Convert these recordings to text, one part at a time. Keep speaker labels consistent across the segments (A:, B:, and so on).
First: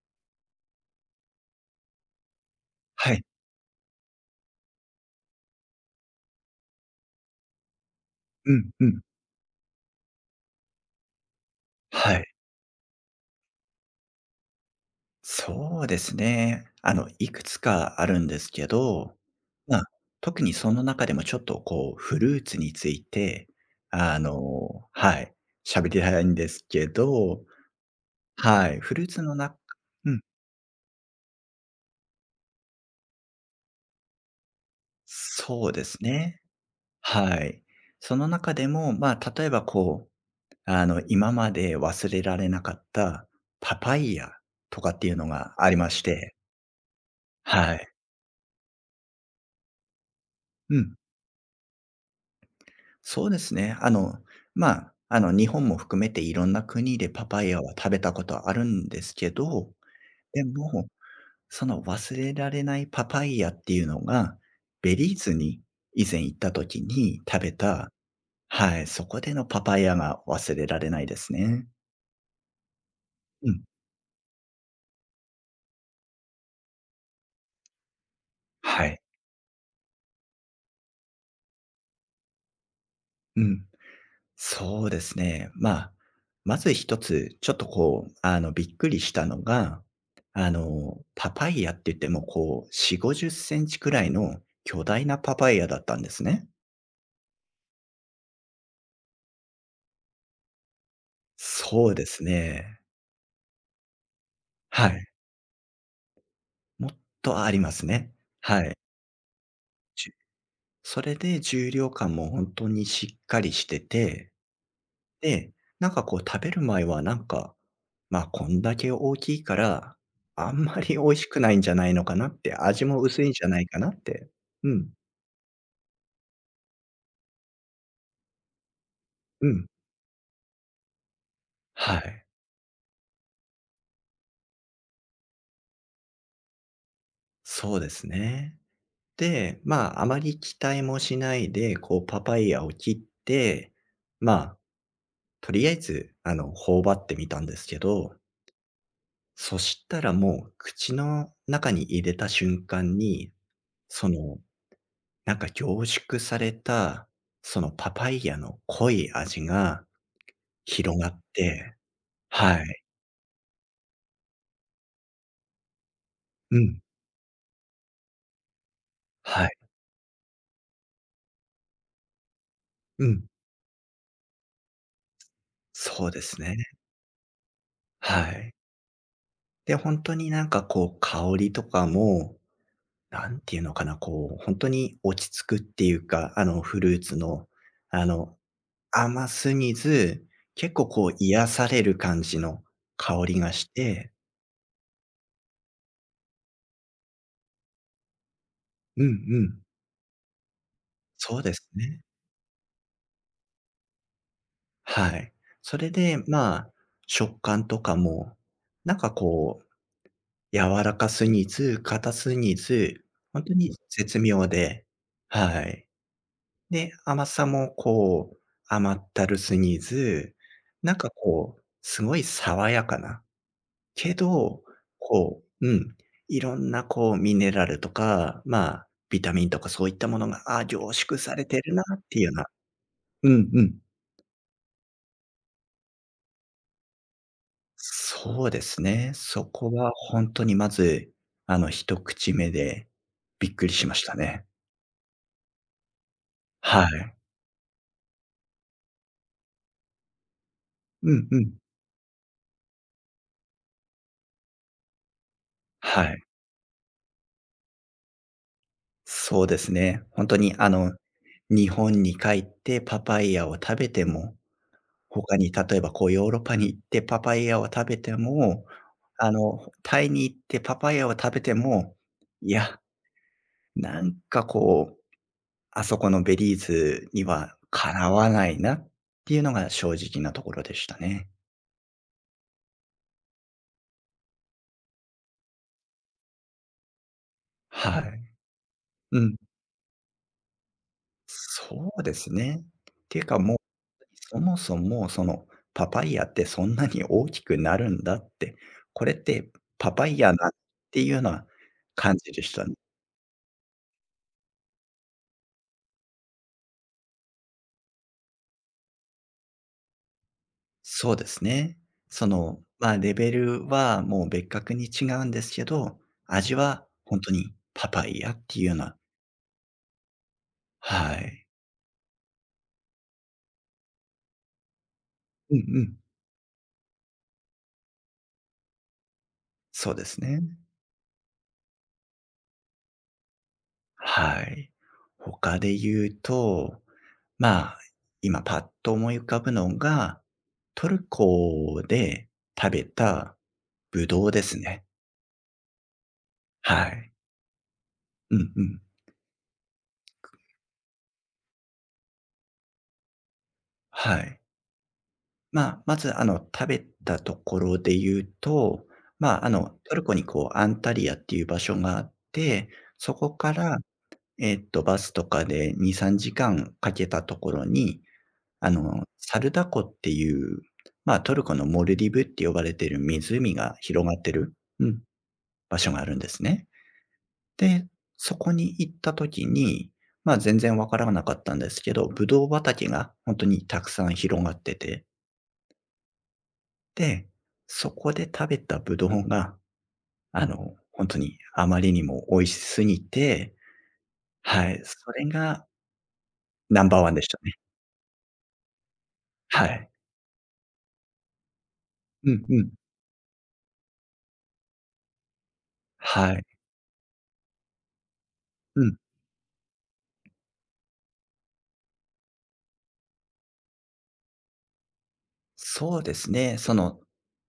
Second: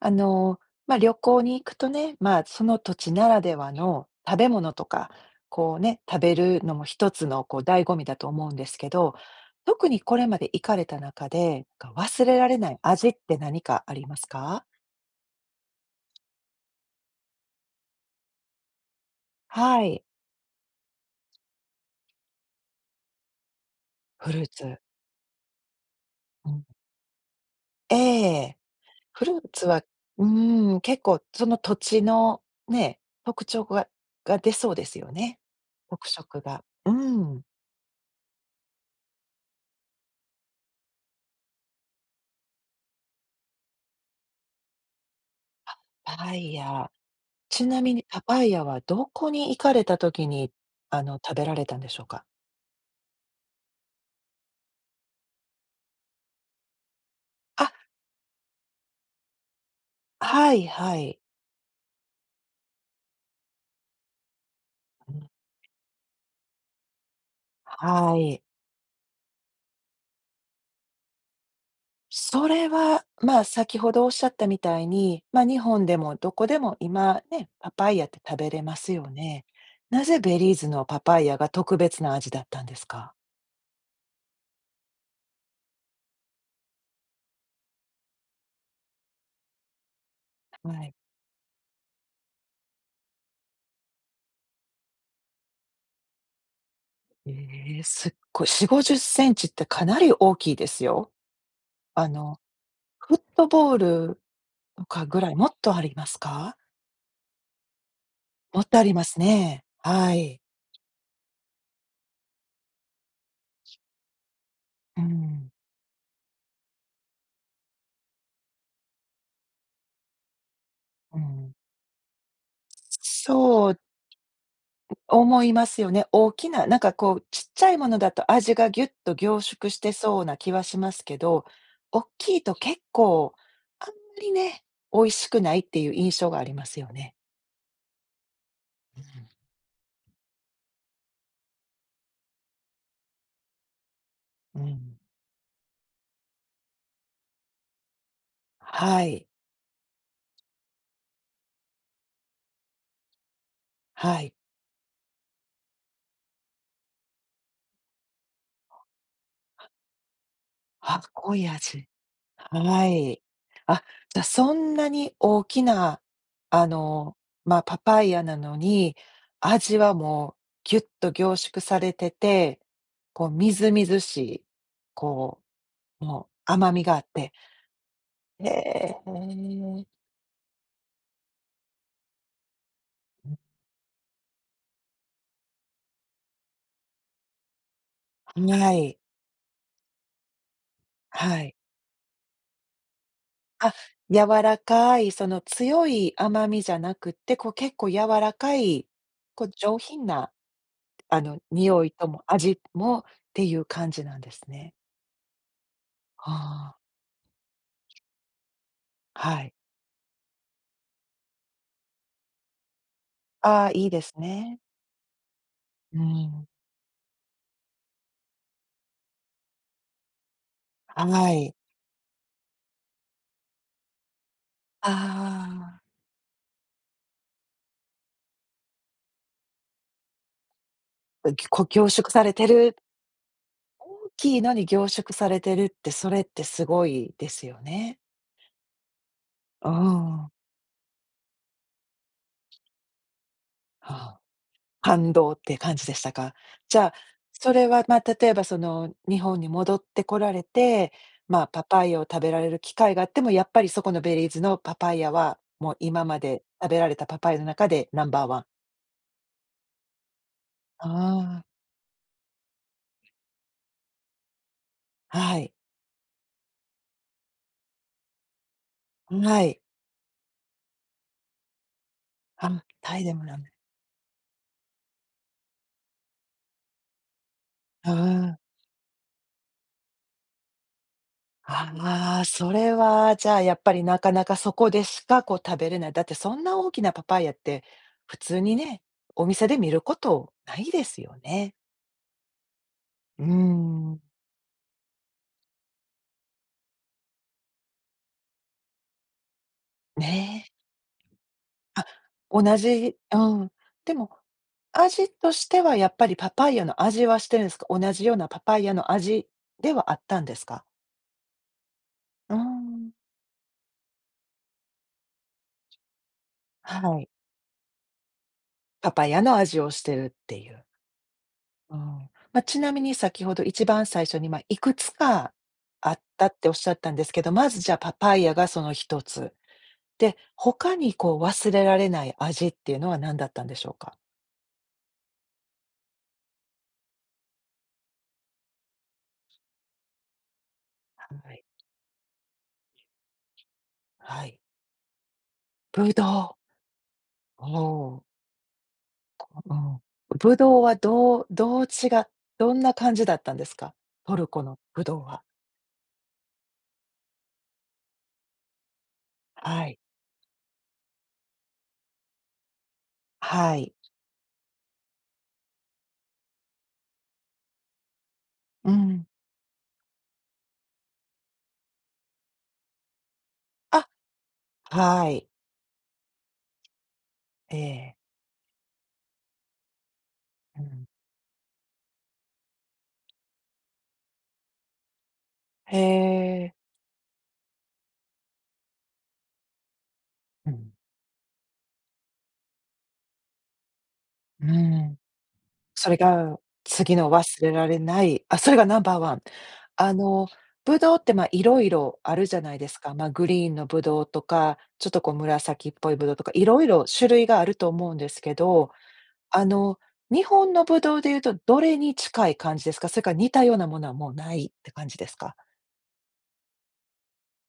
A: あの、まあ、旅行に行くとね、まあ、その土地
B: はい。
A: ならではの食べ物とか、こうね、食べるのも一つのこう醍醐味だと思う
B: う
A: んで
B: ん
A: す
B: う
A: け
B: ん。
A: ど、特にこれまで行かれた中で、なんか
B: は
A: 忘
B: い。
A: れられない味って何かありますか？
B: そうですね。いくつかあるんですけど、まあ、
A: はい、
B: 特にその中でもちょっとこう、フルーツについて、
A: フルーツ。
B: はい、喋りたいん
A: う
B: で
A: ん。
B: すけど、
A: ええ。
B: はい、フルーツ
A: フル
B: の
A: ー
B: 中、
A: ツは
B: うん、
A: うーん、結構その土地のね、特徴が出そうですよね。
B: そうです
A: 特
B: ね。
A: 色が。う
B: は
A: ん。
B: い。その中でも、まあ、例えばこう、今まで忘れられなかったパパイヤとかっていうのがありまし
A: パパ
B: て、
A: イヤ。ち
B: は
A: な
B: い。
A: みにパパイヤはどこに行かれた時に、
B: うん。
A: あの、食べられたんでしょうか？
B: そうですね。まあ、日本も含めていろんな国でパパイヤ
A: あ、
B: は食べたことあるんですけど、で
A: はい
B: も、
A: はい。
B: その忘れられないパパイヤっていうのが、ベ
A: う
B: リー
A: ん、
B: ズに以前行った時に食べた、
A: はい。
B: はい、そこでのパパイヤが忘れられないですね。
A: それは、まあ、
B: うん。
A: 先ほどおっしゃったみたいに、まあ、日本でもどこでも今ね、パパイヤって食べれま
B: は
A: す
B: い。
A: よね。なぜベリーズのパパイヤが特別な味だったんですか？
B: うん。そうですね。まあ、まず一つ、ちょっとこう、びっくりしたのが、
A: はい。
B: パパイヤって言っても、こう、4、50センチくらいの巨大なパパイヤだったんですね。
A: ええ、すっごい、40、50センチってかなり大きいですよ。
B: そうで
A: あ
B: す
A: の、
B: ね。
A: フットボールと
B: は
A: か
B: い。
A: ぐらい、もっとありますか？
B: もっとありますね。
A: も
B: は
A: っと
B: い。
A: ありますね。
B: じ
A: は
B: ゅ
A: い。
B: それで重量感も本当にしっかりしてて、
A: うん、
B: で、なんかこう食べる前はなんか、まあ、こんだけ大きいから、あんまり美味
A: う
B: しくな
A: ん。
B: いんじゃないのかなって、味も薄いんじゃない
A: そう
B: かなって。うん、
A: 思いますよね。大きな、なんかこう、ちっちゃいものだと味がギュッと凝
B: うん。
A: 縮してそうな気はしますけど、
B: は
A: 大
B: い。
A: きいと結構、あんまりね、美味しくないっていう印象がありますよね。
B: そうですね。
A: う
B: で、まあ、あまり期待もしないで、こうパパイヤを切って、まあ、
A: ん、うん。
B: とりあえず、頬張ってみたんですけど、
A: はい、
B: そしたらもう口の中に入れた瞬間に、そ
A: はい。
B: のなんか凝縮された、そのパパイヤの濃い味が広
A: あ、
B: がっ
A: 濃い
B: て、
A: 味。
B: はい。
A: はい。あ、じゃ、そんなに大きな、
B: う
A: あ
B: ん。
A: の、まあ、パパイヤなのに、
B: はい。
A: 味はもうギュッと凝縮されてて、
B: う
A: こ
B: ん。
A: うみずみずしい、こう、
B: そう
A: も
B: で
A: う
B: すね。
A: 甘みがあって。
B: は
A: へ
B: い。
A: え。
B: で、ほんとになんかこう香りとかも、何ていうのかな、こうほんとに落ち着くっていうか、あのフルーツの、あの、
A: はい、
B: 甘すぎず、結構こう
A: は
B: 癒
A: い。
B: される感じの香りがし
A: あ、
B: て、
A: 柔らかい、その強い甘みじゃなくって、こう結構柔らかい、
B: うんう
A: こう
B: ん。
A: 上品な、あ
B: そ
A: の、
B: うです
A: 匂い
B: ね。
A: とも味もっていう感じなんですね。
B: はい。それで、
A: は
B: まあ、
A: あ。
B: 食感とかも、なんか
A: はい。
B: こう、柔らかすぎず、硬すぎず、本当
A: ああ、
B: に
A: いいです
B: 絶妙
A: ね。
B: で、はい。
A: うん、
B: で、甘さもこう、甘ったるすぎず、なんか
A: はい。
B: こう、すごい爽やかな、けど、こう、う
A: あ
B: ん、
A: あ。
B: いろんなこうミネラルとか、まあ、ビタミンとかそういったものが、ああ、凝縮され て
A: こ
B: るな
A: 凝
B: っ
A: 縮
B: てい
A: さ
B: うよ
A: れ
B: うな、
A: てる
B: うんうん。
A: 大きいのに凝縮されてるって、それってすごいですよね。
B: そうですね。そ
A: うー
B: こは本
A: ん。
B: 当にまず、一口目でびっくりしました
A: はあ、
B: ね。
A: 感動って感じでしたか？じ
B: は
A: ゃあ、
B: い。
A: それは、ま、例えばその日本に戻ってこられて、
B: うんう
A: まあ、
B: ん。
A: パパイヤを食べられる機会があっても、やっぱりそこのベリーズのパパイヤは、もう
B: は
A: 今ま
B: い。
A: で食べられたパパイヤの中でナンバーワン。
B: そうですね。本当に、
A: ああ。
B: 日本に帰ってパパイヤを食べても、他
A: はい。
B: に例えば、こう、ヨーロッパに行ってパパイヤを食べても、
A: はい。
B: タイに行ってパパイヤを食べても、い
A: あ、
B: や、
A: タイでもなん
B: なんか、こう、あそこのベリーズには
A: う
B: かなわ
A: ん。
B: ないなっていうのが正直なところでしたね。
A: ああ、それはじゃあやっぱりなかなかそこでしかこう食べれない。だってそんな大きなパパイヤって
B: は
A: 普
B: い。
A: 通にね、
B: う
A: お
B: ん。
A: 店で見ることないですよね。
B: そうですね。って
A: う
B: い
A: ー
B: うかもう、
A: ん。
B: そもそもそのパパイヤってそんなに大きくなるんだって、これってパパイヤ
A: ね
B: なっ
A: え。
B: ていうような
A: あ、
B: 感じでし
A: 同
B: たね。
A: じうん。でも、味としてはやっぱりパパイヤの味はしてるんですか？同じようなパパイヤの味ではあったんですか？
B: そうですね。
A: うー
B: ま
A: ん。
B: あ、レベルはもう別格に違うんですけど、味は
A: はい。
B: 本当にパパイヤっていうよう
A: パ
B: な、
A: パイヤの味をしてるっていう。
B: はい。
A: うん。まあ、ちなみに先ほど一番最初に、まあ、いくつか
B: うんう
A: あ
B: ん。
A: ったっておっしゃったんですけど、まずじゃあパパイヤがその一つ。
B: そうで
A: で、
B: すね。
A: 他にこう忘れられない味っていうのは何だったんでしょうか？
B: はい。他で言うと、まあ、今パッと思い浮かぶのが、トル
A: はい。
B: コで食べたブ
A: は
B: ドウ
A: い。
B: ですね。
A: ぶどう。
B: はい。
A: お
B: うんうん。
A: ーうん。ぶどうはどうどう違っどんな感じだったんですか？ト
B: は
A: ル
B: い。
A: コのぶどうは。
B: まあ、まず、食べたところで言うと、まあ、
A: はい。
B: トルコにこう、アンタリヤっていう場所があって、そこか
A: はい。
B: ら、バスとかで2、3時間かけたところに、
A: うん。
B: サルダ湖っていう、まあ、トルコのモルディブって呼ばれてる湖が
A: あ、
B: 広がってる、うん、
A: はい。
B: 場所があるんですね。
A: え
B: で、
A: え。
B: そこに行った時に、まあ、全
A: う
B: 然わ
A: ん。
B: からなかったんですけど、ぶどう畑が本当にたくさん広がってて、
A: へえ。
B: で、そこで食べたぶどうが、
A: うん。
B: 本当にあまりにも美味しすぎて、
A: う
B: はい、
A: ん。
B: それが
A: それが、
B: ナン
A: 次
B: バー
A: の
B: ワンでした
A: 忘れ
B: ね。
A: られない、あ、それがナンバーワン。
B: はい。
A: あの、ぶどうって、まあ、いろいろある
B: う
A: じゃ
B: ん
A: ない
B: う
A: で
B: ん。
A: すか。まあ、グリーンのぶどうとか、ちょっとこう紫っぽいぶどうとか、
B: は
A: い
B: い。
A: ろいろ種類があると思うんですけど、
B: うん。
A: あの、日本のぶどうでいうと、どれに近い感じですか？それから似たようなものはもうないって感じですか？
B: そうですね。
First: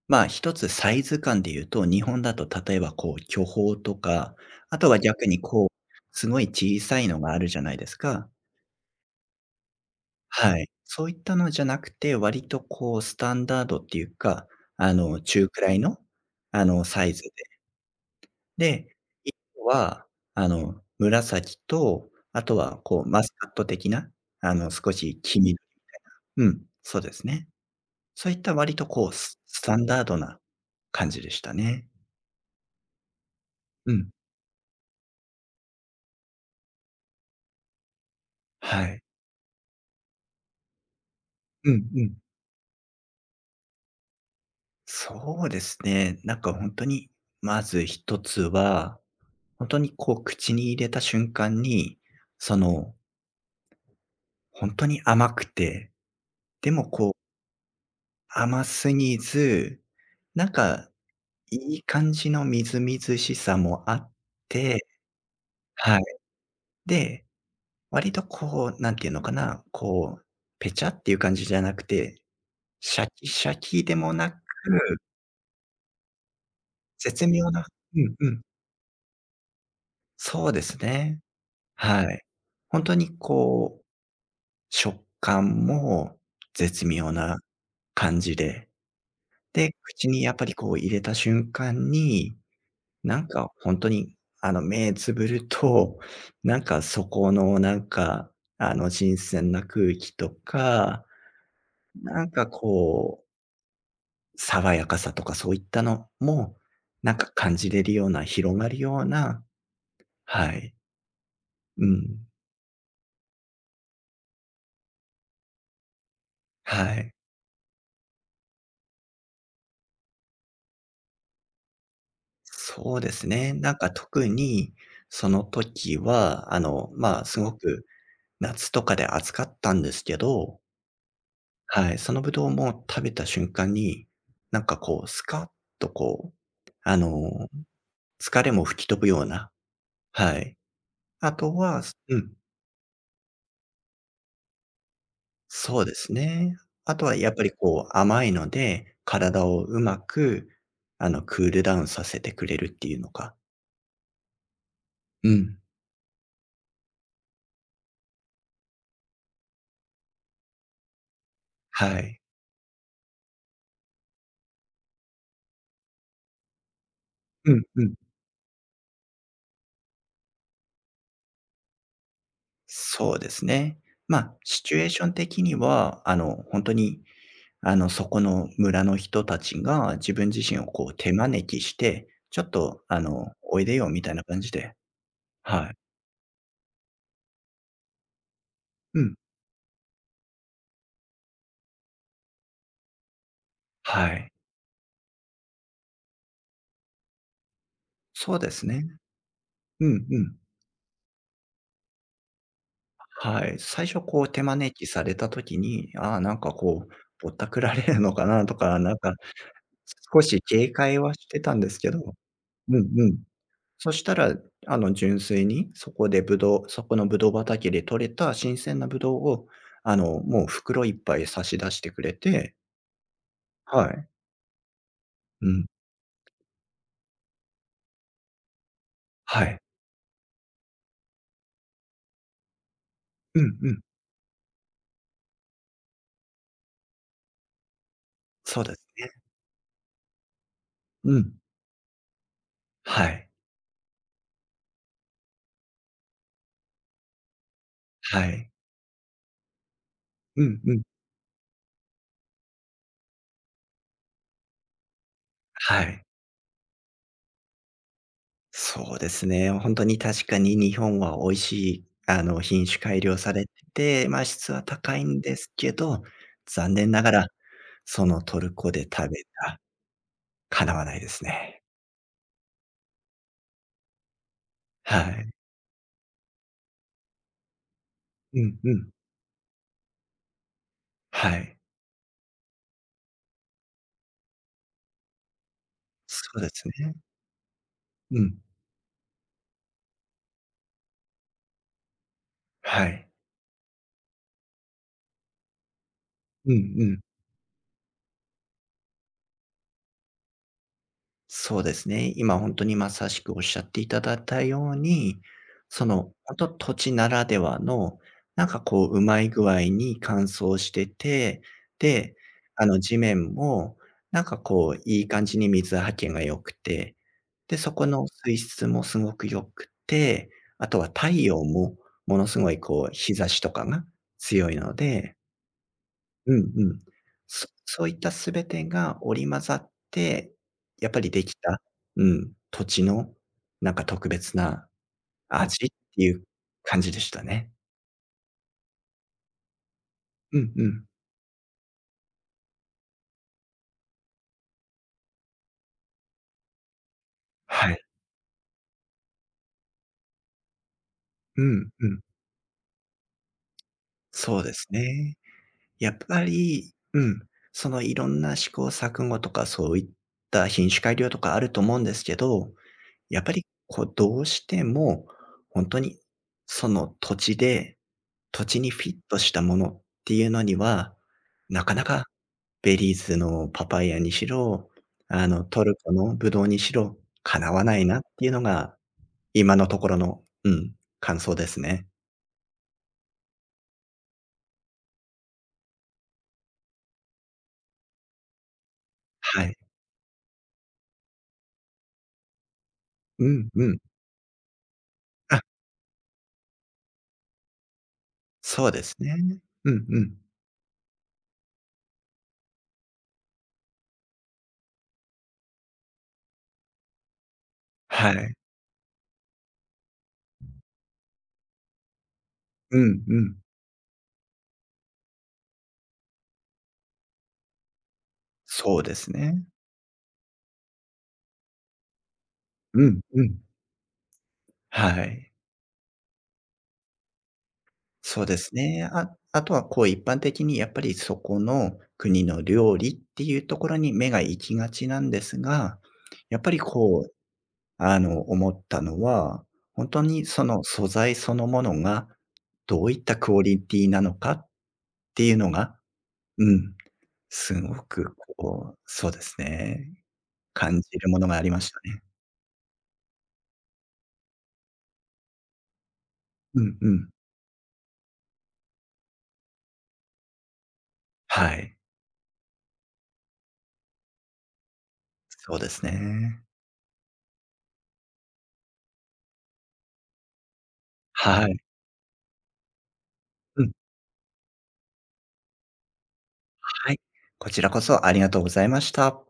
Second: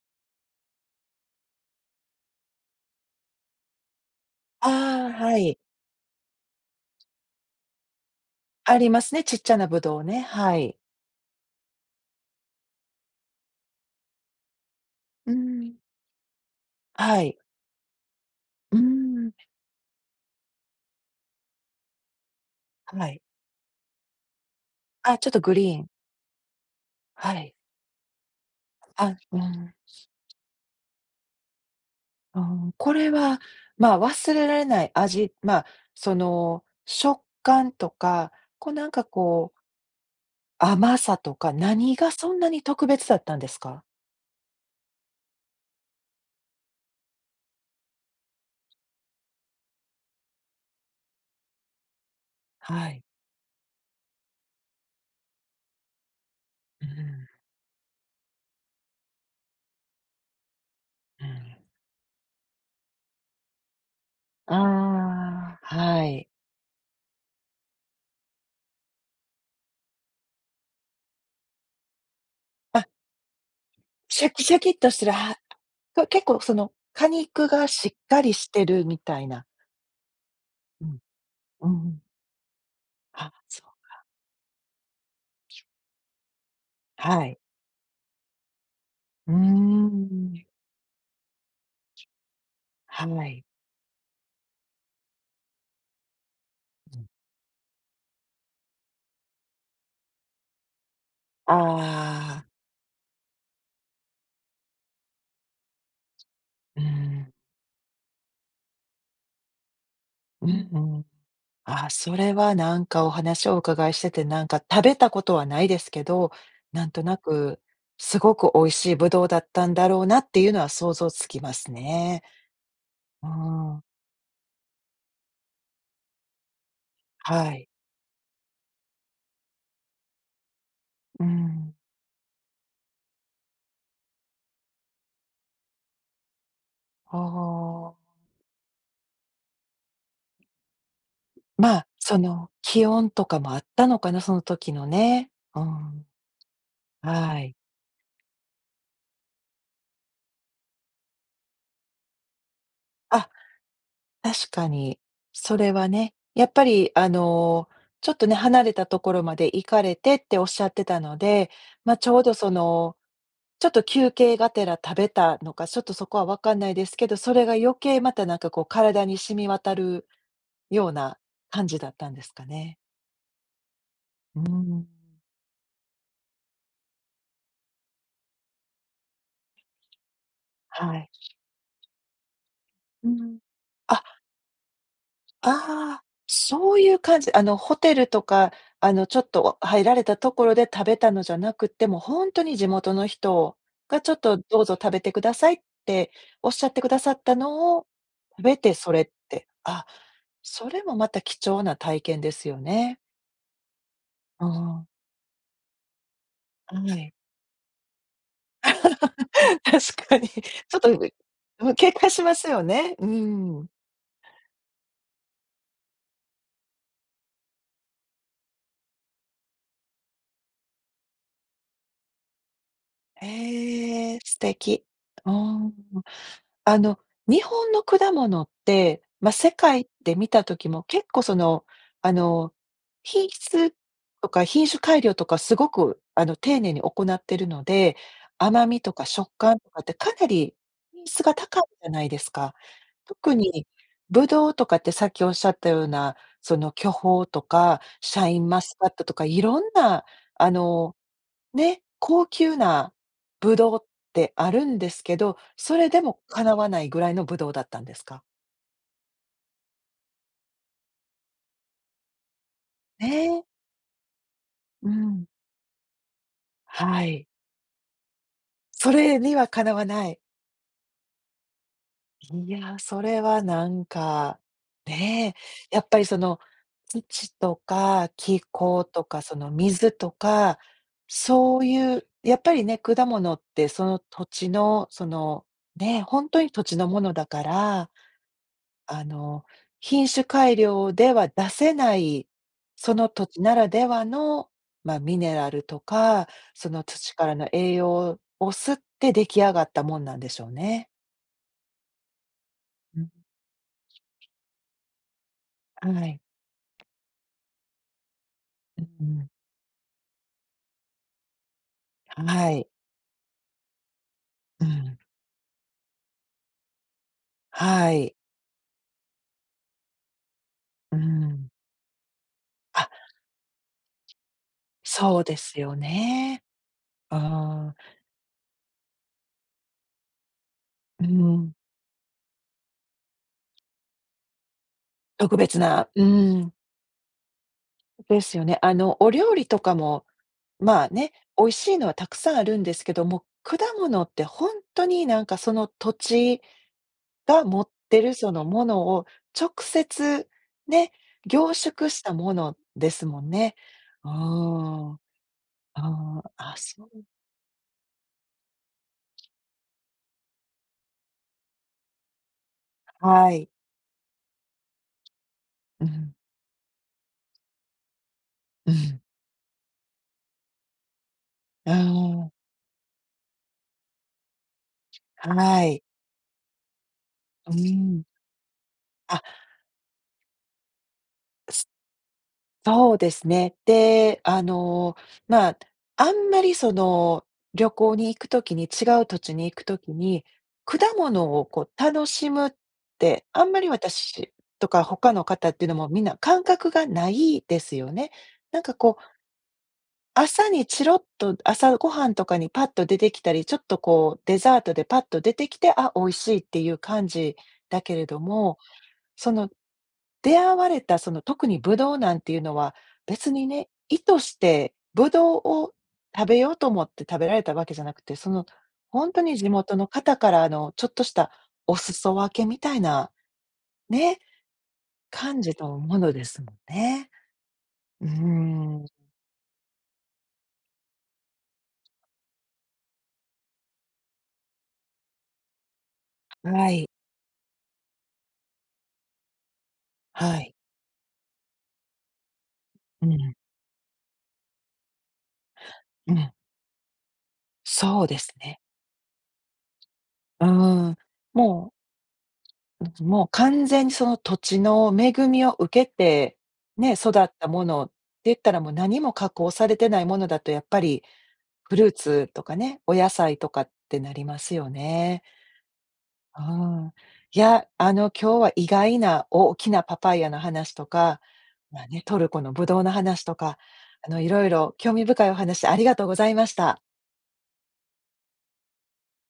B: まあ、一つサイズ感で言うと、日本だと例えばこう巨峰とか、あとは
A: ああ、
B: 逆
A: は
B: に
A: い。
B: こう、すごい小さいのがあるじゃないですか。
A: ありますね、ちっちゃなぶどうね、は
B: はい。
A: い。
B: そういったのじゃなくて、割とこうスタンダードっていうか、
A: うー
B: 中くら
A: ん。
B: いの、サイ
A: は
B: ズで。
A: い。うー
B: で、
A: ん、
B: 1は、紫と、あとはこ
A: は
B: う
A: い。
B: マスカット的な、少
A: あ、
B: し
A: ちょっと
B: 黄
A: グ
B: 緑、
A: リーン。
B: うん、そうです
A: は
B: ね。
A: い。
B: そういった割とこう、
A: あ、う
B: ス
A: ん。
B: タンダードな感じでしたね。
A: あーこれは、
B: う
A: まあ、
B: ん。
A: 忘れられない味、まあ、その、食感とか、こう
B: は
A: なん
B: い。
A: かこう、甘さとか、
B: うん
A: 何
B: う
A: が
B: ん。
A: そんなに特別だったんですか？
B: そうですね。なんかほんとに、まず一つは、ほんとにこう口に入れた瞬間に、そ
A: は
B: の、
A: い。
B: ほんとに甘くて、で
A: う
B: もこう
A: ん、
B: 甘すぎず、なんか
A: うん。
B: いい感じのみずみずしさもあっ
A: あ
B: て、
A: あ、
B: はい。
A: はい。
B: で、割とこう、なんていうのかな、こう、ぺちゃっていう感じじゃなくて、
A: あ、
B: シャキシャキでも
A: シャ
B: なく、
A: キシャキっとしてる、はこ結構その、果
B: 絶
A: 肉
B: 妙な、
A: がしっ
B: うん
A: か
B: う
A: り
B: ん。
A: してるみたいな。
B: そうです
A: うん、
B: ね。
A: うんうん
B: はい。ほんとに
A: あ、そう、
B: こう、食感も絶妙
A: は
B: な
A: い。
B: 感じで、
A: うー
B: で、口にやっ
A: ん、
B: ぱりこう入れた瞬間に、な
A: は
B: ん
A: い。
B: かほんとに目つぶると、なんかそこのなんか、新鮮な空気とか、なん
A: あ
B: か
A: あ、
B: こう爽やかさとかそういったのも、
A: う
B: なんか
A: ん、
B: 感じれるような、広がるような、
A: うん
B: はい。
A: うん。
B: う
A: あ、そ
B: ん。
A: れはなんかお話をお伺いしてて、なんか食べたことはないですけど、
B: は
A: なんと
B: い。
A: なく、すごく美味しいぶどうだったんだろうなっていうのは想像つきますね。
B: そうで
A: う
B: すね。なん
A: ん、
B: か特に、その時は、まあ、す
A: は
B: ご
A: い。
B: く夏とかで暑かったんですけど、
A: うん。
B: はい、そのぶどうも食べた瞬間に、なんかこうスカッとこう、あ
A: あ
B: の、
A: あ。
B: 疲れも吹き飛ぶような、はい。あと
A: ま
B: は、
A: あ、そ
B: うん。
A: の気温とかもあったのかな、その時のね。う
B: そうで
A: ん、
B: すね。あとはやっ
A: は
B: ぱり
A: い。
B: こう甘いので、体をうまくクールダウンさせてくれるっていうの
A: あ
B: か。
A: 確かに、
B: う
A: そ
B: ん。
A: れはね、やっぱりあの、ちょっとね、離れたところまで行かれてっておっしゃってたので、ま、あ
B: は
A: ちょ
B: い。
A: うどその、ちょっと休憩がてら食べたのか、ちょっとそこはわかんないですけど、それ
B: う
A: が
B: ん
A: 余
B: うん。
A: 計またなんかこう体に染み渡るような感じだったんですかね。
B: そうですね。まあ、
A: う
B: シチュエ
A: ん、
B: ーション的には、本当にそこの村の人たちが自分自身をこう
A: はい。
B: 手招きして、ちょっと
A: うん。
B: おいでよみ
A: あ、
B: たいな感じで、はい。
A: ああ、そういう感じ。あの、ホテルとか、あ
B: う
A: の、
B: ん。
A: ちょっと入られたところで食べたのじゃなくて、もう本当に地元の人が
B: は
A: ちょっ
B: い。
A: とどうぞ食べてくださいっておっしゃってくださったのを
B: そう
A: 食
B: で
A: べ
B: す
A: て
B: ね。
A: それって、あ、
B: うんうん。
A: それもまた貴重な体験ですよね。
B: はい。最初こう手
A: う
B: 招き
A: ん。
B: された時に、ああ、なんか
A: は
B: こう、
A: い。
B: ぼったくられるのかなとか、なんか
A: 確か
B: 少
A: に。
B: し
A: ち
B: 警
A: ょっと、
B: 戒
A: う
B: はしてたんで
A: うん、
B: すけ
A: 警戒
B: ど、
A: しますよ
B: うん
A: ね。
B: う
A: う
B: ん。
A: ーん。
B: そしたら、純粋にそこでぶどうそこのぶどう畑で採れた新鮮なぶどうを、もう袋いっぱい差し出してくれて、はい。
A: えー素敵。う
B: うん。
A: ん。あの、日本の果物って、まあ、
B: は
A: 世
B: い。
A: 界で見た時も結構その、あの、品
B: うんう
A: 質
B: ん。
A: とか品種改良とかすごく、あの、丁寧に行ってるので、
B: そう
A: 甘
B: で
A: み
B: す
A: とか
B: ね。
A: 食感とかってかなり品
B: う
A: 質が
B: ん。
A: 高いじゃないですか。
B: はい。
A: 特にぶどうとかってさっきおっしゃったような、その巨峰とかシ
B: は
A: ャイン
B: い。
A: マスカットとかいろんな、
B: う
A: あ
B: んうん。
A: のね、高級なブドウってあるんですけど、そ
B: は
A: れで
B: い。
A: もかなわないぐらいのブドウだったんですか？
B: そうですね。本当に確かに日本は美味しい、品種改良さ
A: ね、
B: れてて、ま、質は
A: う
B: 高いん
A: ん。
B: ですけど、残念
A: は
B: なが
A: い。
B: ら、そのトルコで
A: そ
B: 食
A: れ
B: べ
A: には
B: た
A: かなわない。
B: 叶わないですね。
A: いや、それはなんか、
B: はい。
A: ねえ、やっぱりその、土とか
B: う
A: 気
B: んう
A: 候
B: ん。
A: とか、その水とか、
B: は
A: そ
B: い。
A: ういうやっぱりね、果物ってその土地のその、ね、本
B: そう
A: 当
B: で
A: に土
B: す
A: 地の
B: ね。
A: ものだから
B: うん。
A: あの、品種改良では出せない、
B: は
A: その
B: い。
A: 土地ならではの、まあ、ミネラルとか、
B: うん
A: その
B: うん。
A: 土からの栄養を吸って出来上がったもんなんでしょうね。
B: そうですね。今本当にま
A: う
B: さしくおっしゃっていただいたように、
A: ん、はい。
B: 土地ならではの、なんかこう、う
A: うん
B: ま
A: うん。
B: い具合に乾燥してて、で、
A: はい。
B: 地面もなんか
A: う
B: こう、
A: ん。
B: いい感じに水はけが良くて、で、そこ
A: は
B: の
A: い。
B: 水質もすごく良くて、あとは
A: う
B: 太陽
A: ん。
B: もものすごい
A: あ、
B: こう、日差しとかが強いので、
A: そうですよ
B: うん
A: ね。
B: うん。そ
A: あ
B: そういった全てが織り交ざって、やっぱ
A: ーう
B: りでき
A: ん。
B: た、うん、土地のなんか特別な
A: 特別
B: 味っ
A: な
B: て
A: う
B: いう
A: ん、
B: 感じでしたね。
A: ですよね。あの、お料理とかも
B: うんう
A: ま
B: ん。
A: あね、美味しいのはたくさんあるんですけども、果物って本当になんかその土地が持っ
B: はい。
A: てるそのものを直接ね、
B: う
A: 凝
B: んう
A: 縮
B: ん。
A: したものですもんね。うー
B: そうです
A: ん。う
B: ね。
A: ー
B: やっ
A: ん。
B: ぱ
A: あ、
B: り、
A: そ
B: う
A: う
B: ん、そのいろんな試行錯誤とかそういった品種改良とかあると思うんですけど、やっ
A: は
B: ぱり
A: い。
B: こうどうしても本当
A: う
B: に
A: ん、
B: その土地で土地に
A: う
B: フィッ
A: ん。
B: トしたものっていうのには、な
A: う
B: か
A: ー
B: なか
A: ん。
B: ベリーズのパパイヤにしろ、
A: は
B: トル
A: い。
B: コのブドウにしろ、かな
A: う
B: わないなっ
A: ん。
B: ていうのが、
A: あ
B: 今のところの、うん、感想ですね。
A: そうですね。で、あの、まあ、あんまりその、旅行に行くときに、違う土地
B: は
A: に行
B: い。
A: くときに、果物をこう楽しむって、
B: う
A: あ
B: ん
A: んま
B: う
A: り
B: ん。
A: 私とか他の
B: あ、
A: 方っていうのもみんな感覚がないですよね。なん
B: そう
A: か
B: です
A: こ
B: ね。
A: う、
B: うんうん。
A: 朝にチロッと朝ごはんとかにパッと出てきたり、ちょっとこうデザートでパッと出てきて、あ、美味しいっていう感じだけれ
B: は
A: ど
B: い。
A: もその、出会われたその特にブドウなんていうのは、
B: うんう
A: 別
B: ん。
A: にね、意図してブドウを食べようと思って食べられたわけじゃなくて、その、
B: そうで
A: ほ
B: す
A: んとに
B: ね。
A: 地元の方からのちょっとしたお裾分けみたい
B: うん
A: な、
B: うん。
A: ね、
B: はい。
A: 感じのものですもんね。うー
B: そうです
A: ん、
B: ね。ああとはこう一般的にやっぱりそこの国の料理っていうところに目が行きがちなんですが、やっぱり
A: はい、
B: こう、思ったのは、本当に
A: は
B: そ
A: い。
B: の素材そのものが、どういっ
A: う
B: た
A: ん、
B: クオリティなのかっていうのが、
A: うん、
B: うん、すご
A: そう
B: く
A: ですね。
B: こう、そうですね、
A: う
B: 感
A: ー
B: じ
A: ん。
B: るものがありま
A: も
B: し
A: う
B: たね。
A: もう完全にその土地の恵みを受けて、
B: うんう
A: ね、
B: ん。
A: 育ったものって言ったらもう何も加工されてないものだとやっぱり
B: は
A: フ
B: い。
A: ルーツとかね、お野菜とかってなりますよね。
B: そうです
A: う
B: ね。
A: ん。いや、あの今日は意外な大きなパパイヤの話とか、
B: はい。
A: まあね、トルコのブドウの話とか、
B: うん、
A: あのいろいろ興味深いお話ありがとうございました。
B: はい。こちらこそありがとうございました。